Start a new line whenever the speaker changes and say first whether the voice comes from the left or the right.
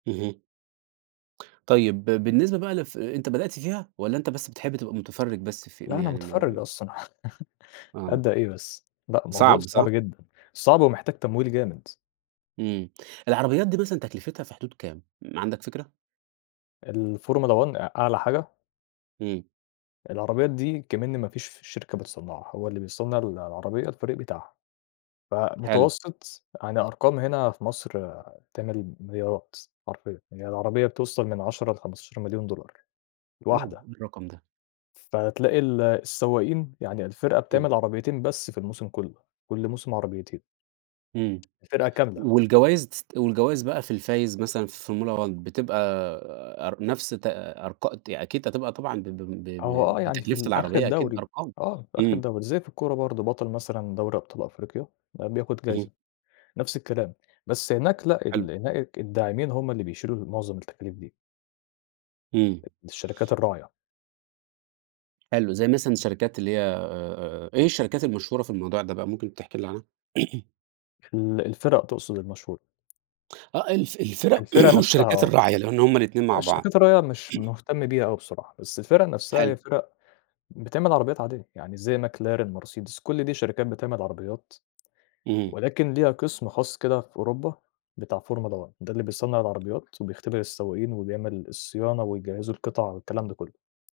right: اهم. طيب، بالنسبة بقى لف أنت بدأت فيها والَّا أنت بس بتحب تبقى مُتفرِّج بس في
left: لأ أنا
right: يعني
left: مُتفرّج
right: م
left: أصلًا،
right: آه.
left: أبدأ إيه بس، لأ الموضوع
right: صعب،
left: صعب
right: صح؟
left: جدًا، صعب ومحتاج تمويل جامد.
right: إمم العربيات دي مثلًا تكلفتها في حدود كام ما عندك فكرة؟
left: الFormula one أ أعلى حاجة.
right: امم.
left: العربيات دي أكمِن ما فيش شركة بتصنّعها هو اللي بيصنّع ال العربية الفريق بتاعها،
right: حلو.
left: فمتوسط يعني أرقام هنا في مصر، تعمل مليارات حرفيًا، يعني العربية بتوصل من 10 ل15.000.000$
right: Oh
left: الواحدة.
right: إيه الرقم ده!
left: فتلاقي ال السواقين يعني الفرقة
right: اهم.
left: بتعمل عربيتين بس في الموسم كلُّه، كل موسم عربيتين.
right: إمم،
left: الفرقة كاملة.
right: والجوايز والجوايز بقى في الفايز مثلًا في Formula one بتبقى أر نفْس تر أرق أكيد هتبقى طبعًا ب ب
left: هو آه
right: ب
left: يعني في
right: بتكلفة
left: الآخر
right: العربية، أكيد
left: الدوري،
right: أرقام،
left: آه، في آخر
right: إمم.
left: الدوري زي في الكورة برضه بطل مثلًا دوري أبطال أفريقيا، بياخد
right: اهم.
left: جايزة، نفْس الكلام بس هناك لأ،
right: حلو.
left: ال هناك الداعمين هم اللي بيشيلوا معظم التكاليف دي.
right: إمم.
left: الشركات الراعية.
right: حلو زي مثلًا الشركات اللي هي آآ، إيه الشركات المشهورة في الموضوع ده بقى؟ ممكن تحكي لي عنها؟
left: ال الفِرَق تقصد المشهورة.
right: آه الف الفِرَق
left: الفِرَق نفْسها
right: والشركات
left: آه،
right: الراعية لأن هُم الاتنين مع بعض.
left: الشركات الراعية مش مهتم بيها أوي بصراحة، بس الفِرَق نفْسها هي
right: حلو.
left: فِرَق بتعمل عربيات عادية، يعني زي Mercedes ،McLaren كل دي شركات بتعمل عربيات،
right: امم.
left: ولكن ليها قسم خاص كده في أوروبا، بتاع Formula one ده اللي بيصنّع العربيات، وبيختبر السواقين، وبيعمل الصيانة، وبيجهّزوا القطع والكلام ده كلُّه.